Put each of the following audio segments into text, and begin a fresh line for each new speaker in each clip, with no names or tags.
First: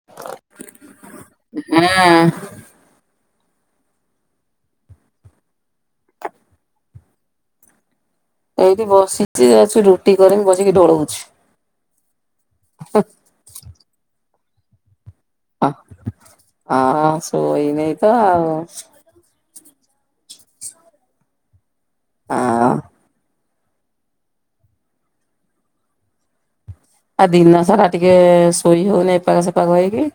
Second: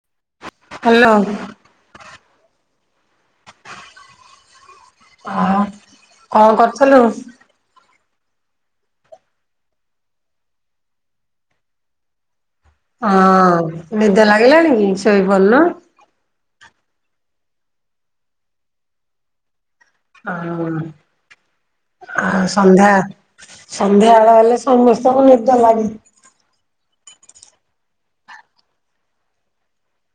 [inaudible]
Hello.
ହଁ।
କଣ୍ କରୁଥୁଲୁ?
ଏଇଠି ବସିଚି ଯାଉଚି ରୁଟି କରିମି ବସିକି ଢୋଳଉଚି।
ହଁ ନିଦ ଲାଗିଲାଣି କି? ଶୋଇପଡୁନ।
ଆ- ଶୁଇନେଇଁ ତ ଆଉ।
ଆମ୍-ଆ-
ଆଉ
ସନ୍ଧ୍ୟା ସନ୍ଧ୍ୟାବେଳ ହେଲେ ସମସ୍ତଙ୍କୁ ନିଦ ଲାଗେ।
ଆ ଦିନ ସାରା ଟିକେ ଶୋଇ ହଉନି ଏପାଖ ସେପାଖ ହେଇକି।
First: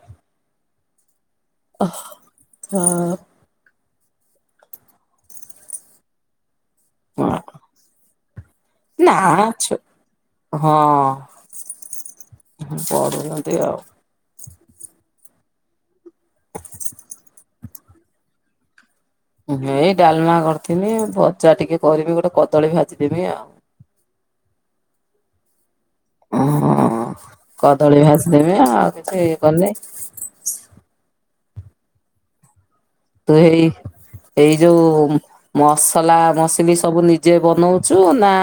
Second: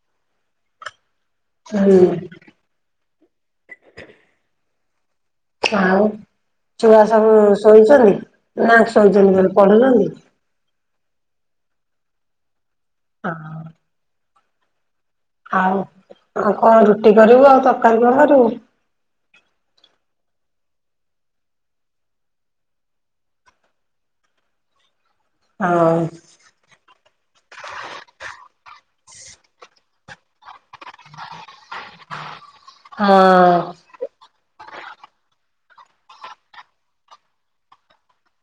ହୁଁ
ଅହ୍ [unintelligible]
ଆଉ ଛୁଆ ସବୁ ଶୋଇଚନି ନା ଶୋଇଚନ୍ତି କହୁଚି ପଢୁଚନ୍ତି?
ହଁ ପଢୁଚନ୍ତି ଆଉ।
ଆଉ -ଆଉ କଣ୍ ରୁଟି କରିବୁ ଆଉ ତରକାରୀ କଣ୍ କରିବୁ?
ଏଇ ଡାଲ୍ମା କରିଥିଲି ଭଜା ଟିକେ କରିବି ଗୋଟେ କଦଳୀ ଭାଜିଦେବି ଆଉ।
ହଉ।
ହୁଁ- କଦଳୀ ଭାଜି ଦେବି ଆଉ କିଛି ଇଏ କରିନି। ତୁ ହେଇ
ହଁ
ଏଇ ଯଉ ମସଲା ମସଲି ସବୁ ନିଜେ ବନଉଚୁ ନା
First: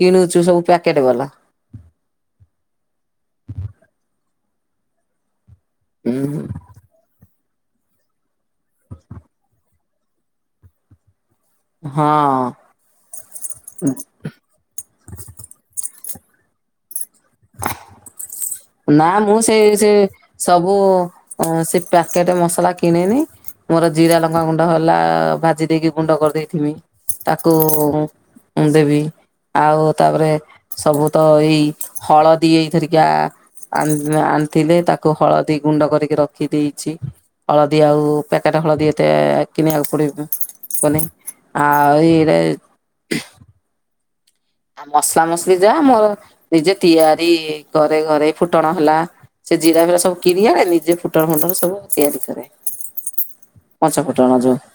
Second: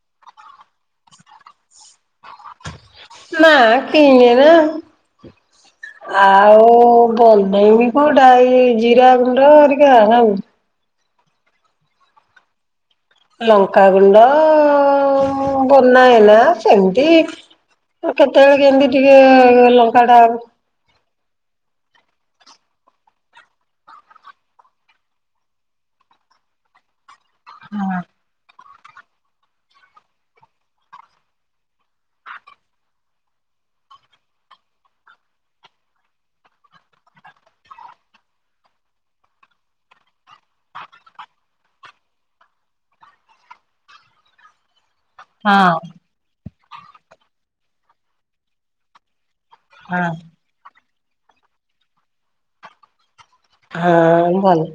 କିଣୁଚୁ ସବୁ ପ୍ୟାକେଟ୍ ବାଲା?
ନା କିଣେ ନା
ଉଁ
ଆଉ ବନେଇବି କଉଟା ଏଇ ଜିରା ଗୁଣ୍ଡ ହେରିକା ଆଉ
ହଁ।
ଲଙ୍କାଗୁଣ୍ଡ ମୁଁ ବନାଏ ନା ସେମିତି ଆ କେତେବଳେ
ନା ମୁଁ ସେଇ- ସେ- ସବୁ ସେ ପ୍ୟାକେଟ୍ ମସଲା କିଣେନି ମର ଜିରା ଲଙ୍କାଗୁଣ୍ଡ ହେଲା ଭାଜି ଦେଇକି ଗୁଣ୍ଡ କରିଦେଇଥିମି ତାକୁ ଉଁ- ଦେବି ଆଉ ତାପରେ ସବୁ ତ ଏଇ ହଳଦୀ ଏଇଥରିକା ଆଣି-ଆଣିଥିଲେ ତାକୁ ହଳଦୀ ଗୁଣ୍ଡ କରିକି ରଖି ଦେଇଚି। ହଳଦୀ ଆଉ ପ୍ୟାକେଟେ ହଳଦୀ ଏତେ କିଣିବାକୁ ପଡିବନି। ଆଉ ଏଇରା [unintelligible] ଆଉ ମସଲା ମସଲି
ହଁ
ଯାହା ମୋର ନିଜେ ତିଆରି ଘରେ ଫୁଟଣ ହେଲା ସେ ଜିରା ଫିରା
ହଁ।
ସବୁ କିରି ଆଣେ ନିଜେ ଫୁଟଣ ଫୁଟଣ ସବୁ ମୁଁ ତିଆରି କରେ। ପଞ୍ଚ ଫୁଟଣ
ଆଉ
ଯୋଉ
ଭଲ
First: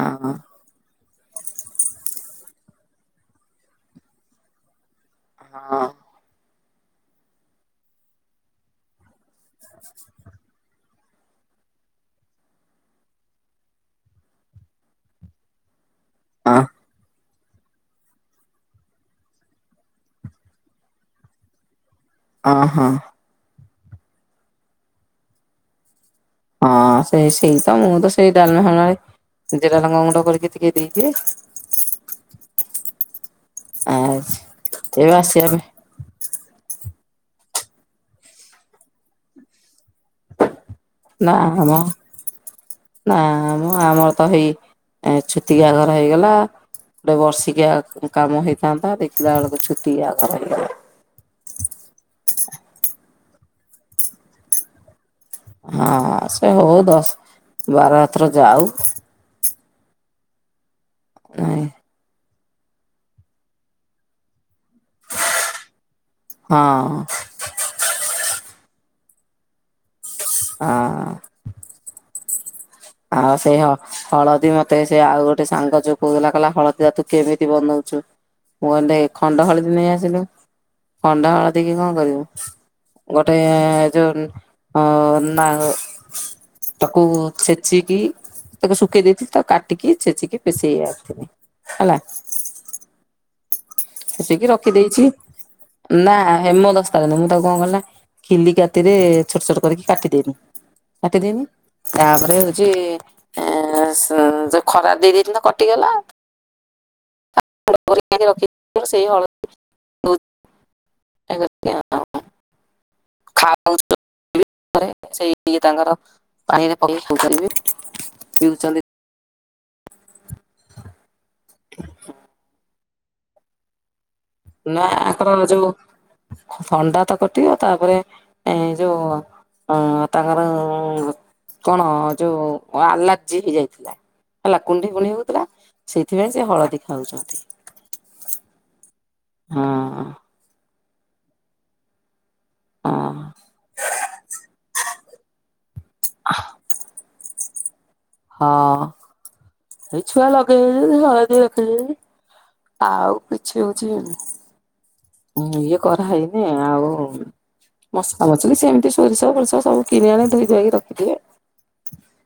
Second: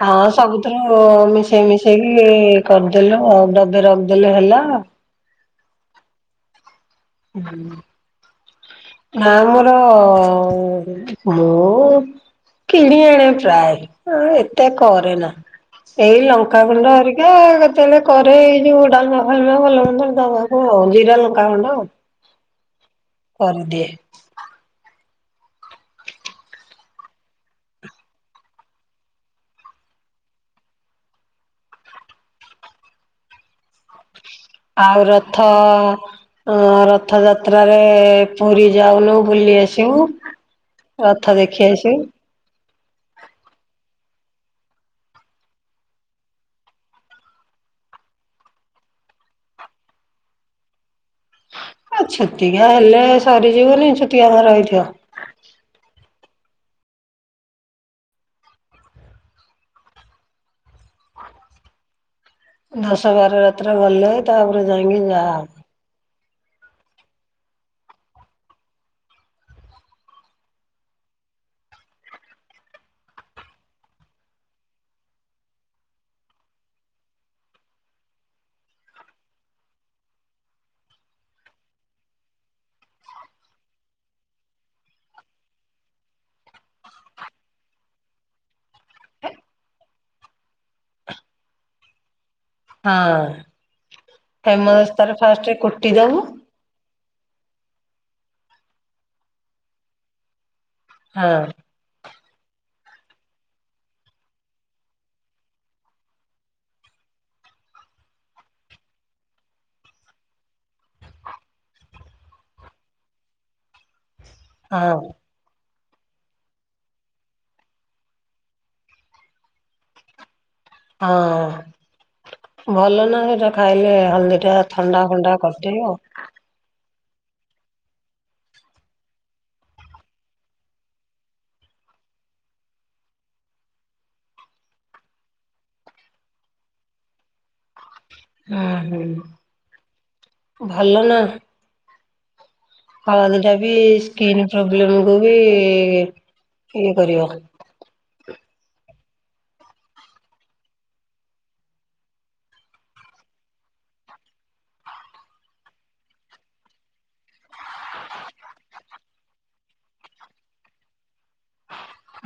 ହଁ ସବୁ ର ମିଶେଇ ମିଶେଇକି କରିଦେଲୁ ଆଉ ଡବେ ରଖିଦେଲୁ ହେଲା।
ହଁ।
ହୁଁ। ନା ମୋର ମୁଁ କିଣି ଆଣେ ପ୍ରାୟ ଏତେ କରେ ନା ଏଇ
ହଁ
ଲଙ୍କାଗୁଣ୍ଡଏରି ଏ କେତେବେଳେ କରେ ଏଇ ଯୋଉ ଡାଲମା ଫାଲମା ଭଲ ମନ୍ଦରେ ଦବାକୁ ଆଉ ଜିରା ଲଙ୍କା ଖଣ୍ଡ।
ଅ ହଁ।
କରିଦିଏ।
ହଁ ସେ ସେଇ ତ ମୁଁ ତ ସେଇ ଡାଲମା ଫାଲମା ରେ ଜିରା ଲଙ୍କା ଗୁଣ୍ଡ କରିକି ଟିକେ ଦେଇଦିଏ। ଆଛ
ଆଉ ରଥ ଉଁ ରଥଯାତ୍ରାରେ ପୁରୀ ଯାଉନୁ ବୁଲି ଆସିବୁ। ରଥ
ନା
ଦେଖି
ମ।
ଆସିବୁ।
ନା ମ ଆମର ତ ହେଇ ଛୁତିକା ଘର ହେଇଗଲା। ଗୋଟେ ବର୍ଷିକିଆ କାମ ହେଇଥାନ୍ତା ଦେଖିଲା ବେଳକୁ ଛୁତିକା ଘର ହେଇଗଲା।
ଆ ଛୁତିକା ହେଲେ ସରିଯିବନି ଛୁତିକା ଘର ହେଇଥିବ।
ହଁ ସେ ହଉ ଦଶ ବାର ରାତ୍ର ଯାଉ। ନାଇଁ।
ଦଶ ବାର ରାତ୍ର ଗଲେ ତାପରେ ଯାଇଁକି ଯା।
ହଁ। ଅଁ। ଆଉ ସେଇ ହଳଦୀ ମତେ ସେ ଆଉ ଗୋଟେ ସାଙ୍ଗ ଯୋଉ କୋହୁଥିଲା କହିଲା ହଳଦୀ ଟ ତୁ କେମିତି ବନଉଛୁ? ମୁଁ କଣ୍ଡେ ଖଣ୍ଡ ହଳଦୀ ନେଇ ଆସିଲୁ ଖଣ୍ଡ ହଳଦୀ କି କଁ କରିବୁ ଗୋଟେ ଯୋଉ ଅ ନା ତାକୁ ସେ ଚିକି ତାକୁ ଶୁଖେଇ ଦେଇଥି ତାକୁ କାଟିକି ଛେଚିକି ପେଶେଇ ଆଣିଥିନି ହେଲା।
ହଁ
ଛେଚିକି
ହେମଦସ୍ତାରେ ଫାଷ୍ଟ କୁଟି ଦବୁ।
ହେମଦସ୍ତା ନୁ ମୁଁ ତାକୁ କଁ କଲି ଖିଲି କାତିରେ ଛୋଟ ଛୋଟ କରିକି କାଟିଦେନି। କାଟିଦେନି
ହଁ
ତାପରେ ହଉଚି ଏଁ ଯୋ ଖରା ଦେଇଦେଇଥିନି କଟିଗଲା [unintelligible] ସେଇ [unintelligible]
ହଁ
[unintelligible] ଇଏ ତାଙ୍କର ପାଣିରେ ପକେଇ ଖାଉଚ୍ଚନ୍ତି ବି ପିଉଛନ୍ତି।
ହଁ ଭଲ ନା ହେରା ଖାଇଲେ ହଳଦୀ ଟା
ନା
ଥଣ୍ଡା
ଆଙ୍କର
ଫଣ୍ଡା
ଯୋଉ
କଟେଇବ।
ଥଣ୍ଡା ତ କଟିବ ତାପରେ ଏ ଯୋଉ ଆଁ ତାଙ୍କର କଣ ଯୋଉ ଆଲାର୍ଜି ହେଇଯାଇଥିଲା। ହେଲା କୁଣ୍ଡି କୁଣ୍ଡି ହଉଥିଲା ସେଇଥିପାଇଁ ସେ ହଳଦୀ ଖାଉଛନ୍ତି।
ହଁ ହୁଁ।
ହଁ।
ଭଲ ନା।
ହଁ
ହଳଦୀ ଟା ବି ସ୍କିନ୍ ପ୍ରୋବ୍ଲେମ କୁ ବି ଇଏ କରିବ।
ହଁ। ଏଇ ଛୁଆ ଲଗେଇ [unintelligible] ହଳଦୀ ରଖେଇଦେଇଚି ଆଉ କିଛି ହଉଚି ଉଁ ଇଏ କରାହେଇନି ଆଉ ମସଲା ମଛଲି ସେମିତି ସୋରିଷ ଫୋରିସ ସବୁ କିଣି ଆଣେ ଧୋଇ ଧୁଆ ଇକି ରଖିଦିଏ।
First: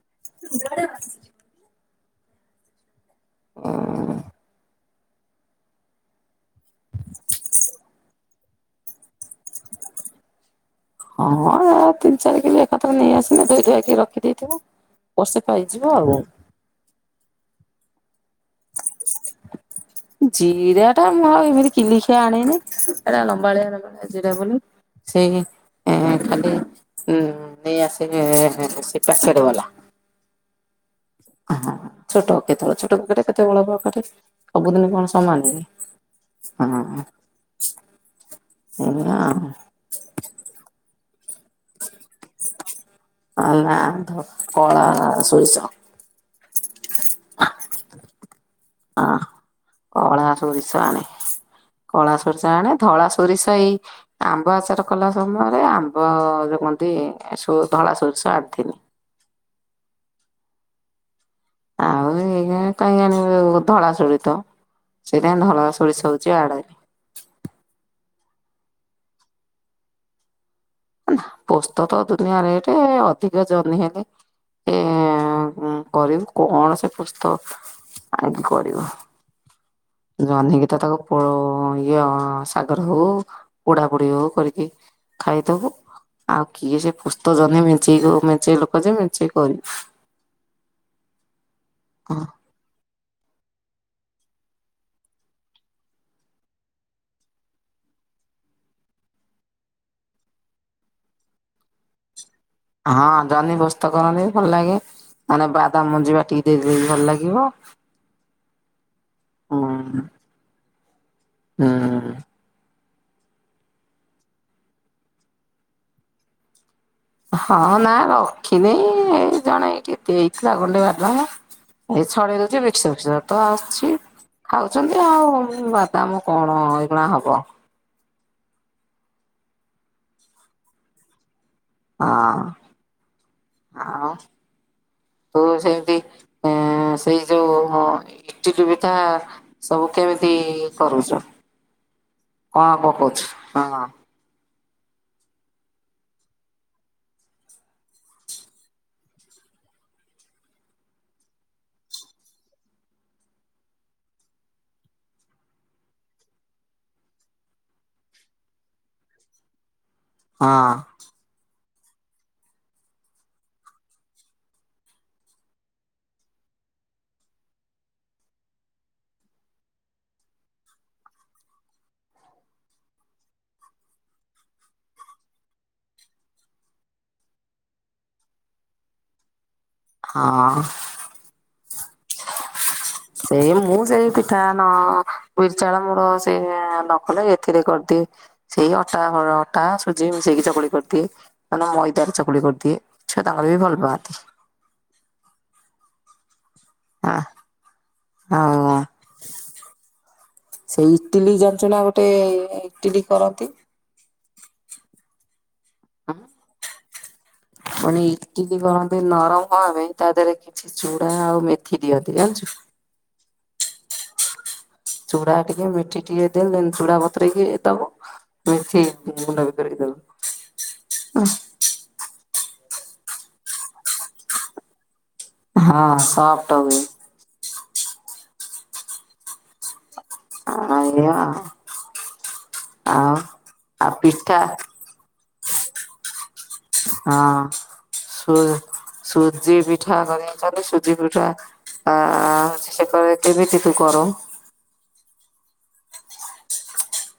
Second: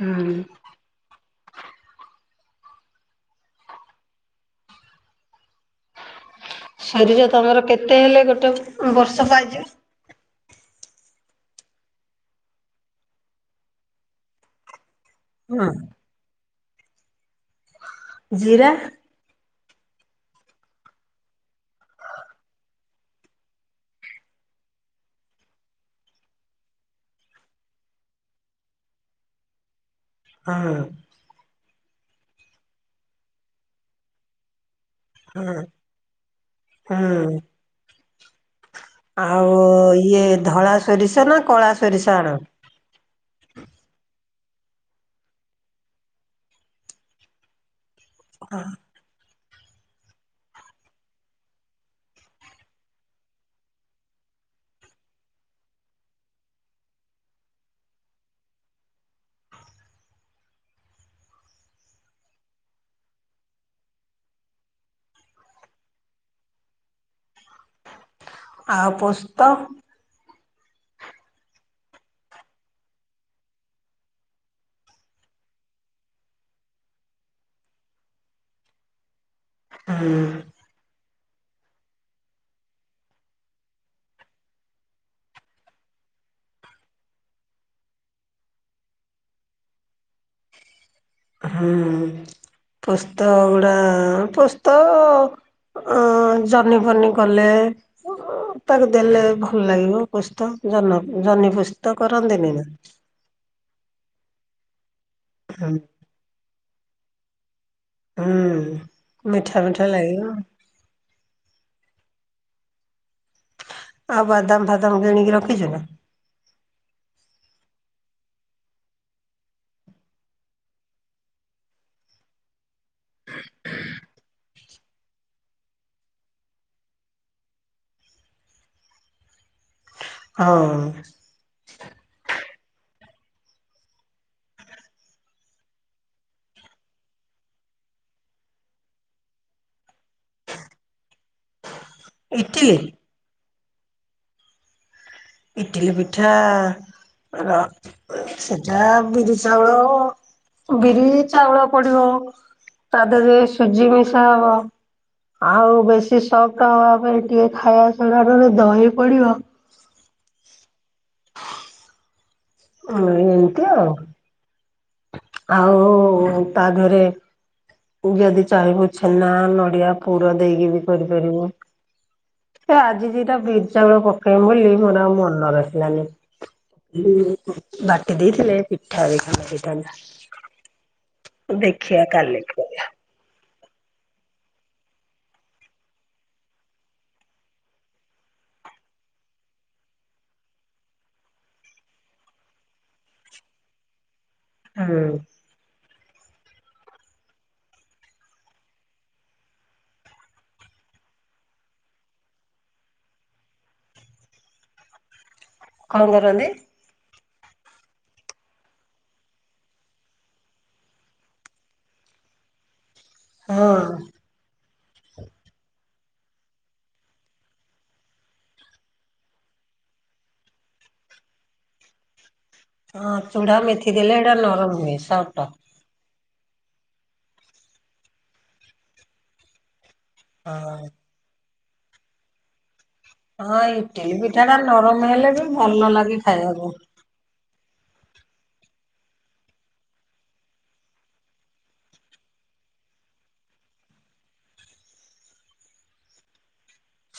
ହୁଁ।
[unintelligible]
ଶରୀର ତମର କେତେ ହେଲେ ଗୋଟେ ବର୍ଷ ପାଇଜୀବ।
ହଁ ହେରା ତିନି ଚାରି କିଲି ଏକାଥର ନେଇଆସିଲେ ଧୋଇ ଧୂଆକି ରଖିଦେଇଥିବୁ। ବର୍ଷେ ପାଇଯିବ ଆଉ।
ଜିରା।
ଜିରାଟା ମୁଁ ଆଉ ଏମିତି କିଲି କିଆ ଆଣେନି ଏଟା ଲମ୍ବାଳିଆ ଲମ୍ବାଳିଆ ଜିରା ବୋଲି। ସେ ଖାଲି ଉ ନେଇ ଆସିବେ ସେ ପାକେଟ ଵାଲା।
ହଁ।
ହଁ ଛୋଟ କେତେବେଳେ ଛୋଟ ପକେଟେ କେତେବେଳେ ପକଟେ ସବୁଦିନ କଣ ସମାନ
ହଁ
ନୁହୁଁ
ହୁଁ
ହଁ।
ଆଉ ଇଏ ଧଳା ସୋରିଷ ନା କଳା ସୋରିଷ ଆଣ?
ହ ନାଁ ଧ କଳା ସୋରିଷ। ହଁ କଳା ସୋରିସ ଆଣେ। କଳା ସୋରିଷ ଆଣେ ଧଳା ସୋରିଷ ଏଇ ଆମ୍ବ ଆଚାର କଲା ସମୟରେ ଆମ୍ବ ଯଉ କଣତି ଷୋ ଧଳା ସୋରିଷ ଆଣିଥିନି। ଆଉ ଏ କାହିଁ ଆଣିବେ ଧଳା ସୋରିତ ସେଇଟା ଧଳା ସୋଳିଷ ହଉଛି ଆଡରେ
ଆଉ ପୋସ୍ତ?
ପୋସ୍ତ ତ ଦୁନିଆ ରେଟେ ଅଧିକ ଜହ୍ନି ହେଲେ। ଏ କରିବୁ କଣ ସେ ପୁସ୍ତ ଆଣକି କରିବୁ।
ହୁଁ
[inaudible] ଜହ୍ନି ରେ ତ ତାକୁ ପୋ ଇଏ ସାଗରେ ହଉ ପୋଡା ପୋଡି ହଉ କରିକି ଖାଇଦବୁ ଆଉ କିଏ ସେ ପୁସ୍ତଜହ୍ନି ମେଞ୍ଚେଇ ମେଞ୍ଚେଇ ଲୋକ ଯେ ମେଞ୍ଚେ କରିବୁ।
ହୁଁ ପୋସ୍ତ ଗୁଡା ପୋସ୍ତ ଅ ଜହ୍ନି ଫନି କଲେ ତାକୁ ଦେଲେ ଭଲ ଲାଗିବ ପୋସ୍ତ ଜହ୍ନ ଜହ୍ନି ପୁସ୍ତ କରନ୍ତିନି ନା?
ହଁ ଜହ୍ନି ପୋସ୍ତ କରନ୍ତି ଭଲ ଲାଗେ ମାନେ
ହୁଁ
ବାଦାମ ମଞ୍ଜି ବାଟିକି ଦେଇ ଦେଲେ ବି ଭଲ ଲାଗିବ।
ହୁଁ ମିଠା ମିଠା ଲାଗୀବ।
ହଁ।
ଆଉ ବାଦାମ ଫାଦାମ କିଣିକି ରଖିଛୁ ନା?
ହଁ ନା ରଖିନି ଏ ଜଣେ କିଏ ହେଇଥିଲା ଗଣ୍ଡେ ବାଦାମ। ଏଇ ଛଡେଇ ଦଉଛି ମିକ୍ସଚର ଫିକସର ତ ଆସୁଛି। ଖାଉଛନ୍ତି ଆଉ ବାଦାମ କଣ ଏଇଖୁଣା ହବ।
ହଉ।
ହଁ ହ। ତ ସେମିତି ଏ ସେଇ ଯୋଉ ଇଟିଲି ପିଠା ସବୁ କେମିତି କରୁଛ
ଇଟିଲି
କଣ ପକଉଛୁ ହଁ।
ଇଟିଲି ପିଠା। ସେଟା ବିରି ଚାଉଳ ବିରି ଚାଉଳ ପଡିବ ତା ଦେହରେ ସୁଜି ମିଶା ହବ। ଆଉ ବେଶୀ ସଫ୍ଟ ହବା ପାଇଁ ଟିକେ ଖାଇବାସୋଡ଼ାରେ ଦହି ପଡିବ।
ହଁ।
ହଁ ଏମିତି ଆଉ। ଆଉ ତା ଦେହରେ ଯଦି ଚାହିଁବୁ ଛେନା ନଡିଆ ପୁର ଦେଇକି ବି କରିପାରିବୁ। ହେ ଆଜି ଦିଟା ବିଟ୍ ଚାଉଳ ପକେଇମି ବୋଲି ମୋର ଆଉ ମନର ରହିଲାନି। ହ ବାଟି ଦେଇଥିଲେ ପିଠା ଦି ଟା ହେଇଥାନ୍ତା।
ହଁ।
ଦେଖିଆ କାଲିକି କରିଆ।
ସେଇ ମୁଁ ସେଇ ପିଠା ନ ବିର୍ ଚାଉଳ ମୋର ସେ ନ କଲେ ଏଥିରେ କରଦିଏ। ସେଇ ଅଟା ଅର ଅଟା ସୁଜି ମିଶେଇକି ଚକୁଳି କରଦିଏ। ମାନେ ମଇଦାରେ ଚକୁଳି କରିଦିଏ ଛୁଆ ତାଙ୍କର ବି ଭଲ ପାଆନ୍ତି।
ହଁ।
ଆ ଆ। ସେଇ ଇଟିଲି ଜାନଚନା ଗୋଟେ ଇଟିଲି କରନ୍ତି?
କଣ କରନ୍ତି?
ମାନେ ଇଟିଲି କରନ୍ତି ନରମ ହବା ପାଇଁ ତା ଦେହରେ କିଛି ଚୁଡା ଆଉ ମେଥି ଦିଅନ୍ତି ଜାଣିଛୁ?
ହଁ।
ଚୂଡ଼ା ଟିକେ ମିଠି ଟିକେ ଦେଲେ ଚୁଡ଼ା ବତୁରେଇକି ଦବ। ମେଥି ଗ ଗୁଣ୍ଡ ବିତେରେଇ ଦବ ହ
ହଁ ଚୁଢା ମେଥି ଦେଲେ ଏଇଟା ନରମ ହୁଏ ସଫ୍ଟ।
ହଁ ସଫ୍ଟ ହୁ
ହଁ
ଆ ଆ ଆଉ
ହଁ ଇଟିଲି ପିଠା ଟା ନରମ ହେଲେ ବି ଭଲ ଲାଗେ ଖାଇବାକୁ।
ହଁ ସୁ ସୁଜି ପିଠା କରିଛନ୍ତି ସୁଜି ପିଠା। ଆ ସେତେବେଳେ କେମିତି ତୁ କରୁ?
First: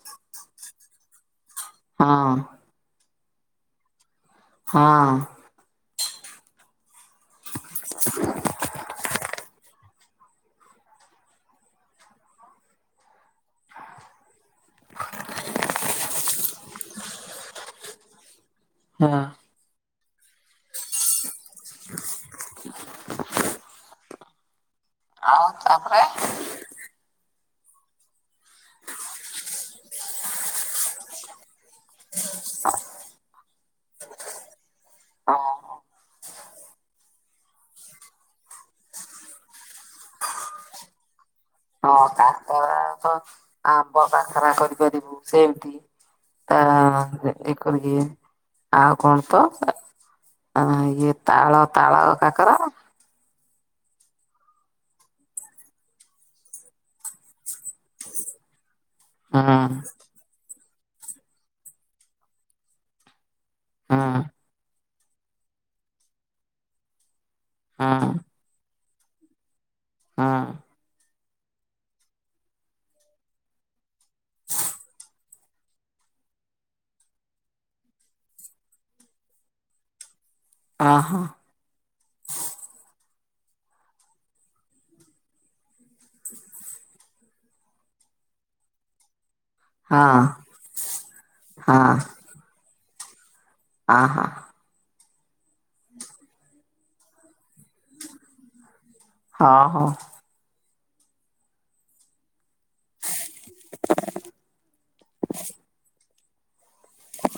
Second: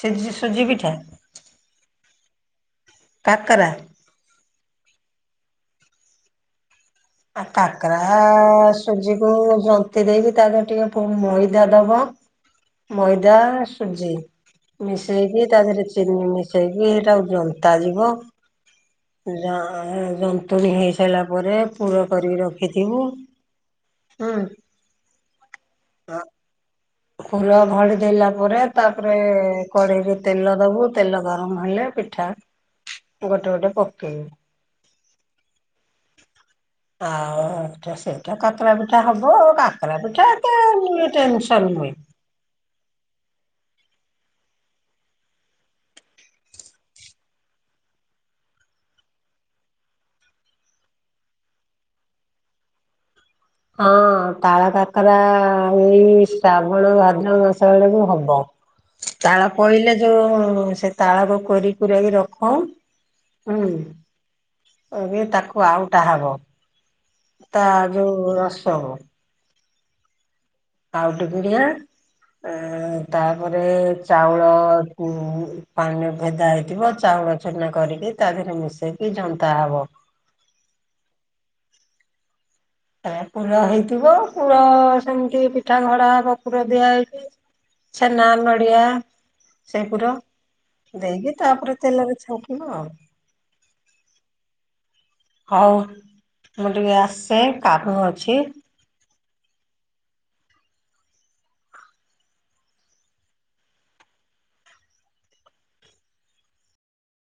ସେ ଜୁ ସୁଜି ପିଠା।
ହଁ।
କାକାରା।
ହଁ।
ଆ କାକରା ସୁଜିକୁ ଜନ୍ତି ଦେଇକି ତା ଦେହ ଟିକେ ପୁ ମଇଦା ଦବ। ମଇଦା ସୁଜି। ମିଶେଇକି ତା ଦେହରେ ଚିନି ମିଶେଇକି ଟା ଆଉ ଜନ୍ତା ଯିବ।
ହଁ।
ଜ ଅ ଯନ୍ତୁଣୀ ହେଇ ସାରିଲା ପରେ ପୁର କରିକି ରଖିଥିବୁ। ହଁ।
ଆଉ ତାପରେ
ଆ ପୁର ଘଡି ଦେଲା ପରେ ତାପରେ କଢେଇରେ ତେଲ ଦବୁ ତେଲ ଗର ରମ ହେଲେ ପିଠା ଗୋଟେ ଗୋଟେ ପକେଇବୁ।
ଓହ।
[unintelligible] ଆଉ ଏଟା ସେଟା କାକରା ପିଠା ହବ କାକରା ପିଠା ଏତେ ଉ ଟେନ
ହଁ କାକରା ତ ଆମ୍ବ କାକରା କରିପାରିବୁ ସେମିତି। ଆ ଏ ଏଇ କରିକି ଆଉ କଣ ତ? ଆ ଇଏ ତାଳ ତାଳ କାକରା।
ହଁ ତାଳ କାକରା ଇ ଶ୍ରାବଣ ଭାଦ୍ର ମାସ ଆଡ଼କୁ ହବ।
ହୁଁ
ତାଳ ପଇଲେ ଯୋଉ ସେ ତାଳକୁ କୋରି କୁରେଇକି ରଖ। ହୁଁ ଏବେ ତାକୁ ଆଉଟା ହବ ତା
ହୁଁ
ଯୋଉ [unintelligible]
ହଁ।
[unintelligible] ପିଡିଆ ଆଁ ତାପରେ ଚାଉଳ ଉଁ ପାଣିରେ ଭେଦା ହେଇଥିବ, ଚାଉଳ ଛୁନା କରିକି ତା ଧେରେ ମିଶେଇକି ଯନ୍ତା ହବ।
ଅହ।
ପୁର ହେଇଥିବ ପୁର ସେମ୍ତି ପିଠା ଗଢ଼ା ହବ ପୁର ଦିଆ ହେଇକି। ଛେନା, ନଡ଼ିଆ ସେ
ହଁ
ପୁର ଦେଇକି ତାପରେ
ହଁ
ତେଲରେ ଛାଙ୍କିବ ଆଉ।
ଆହ।
ହଉ ମୁଁ ଟିକେ ଆସେ କାମ ଅଛି।
ହ-ହଁ। ହ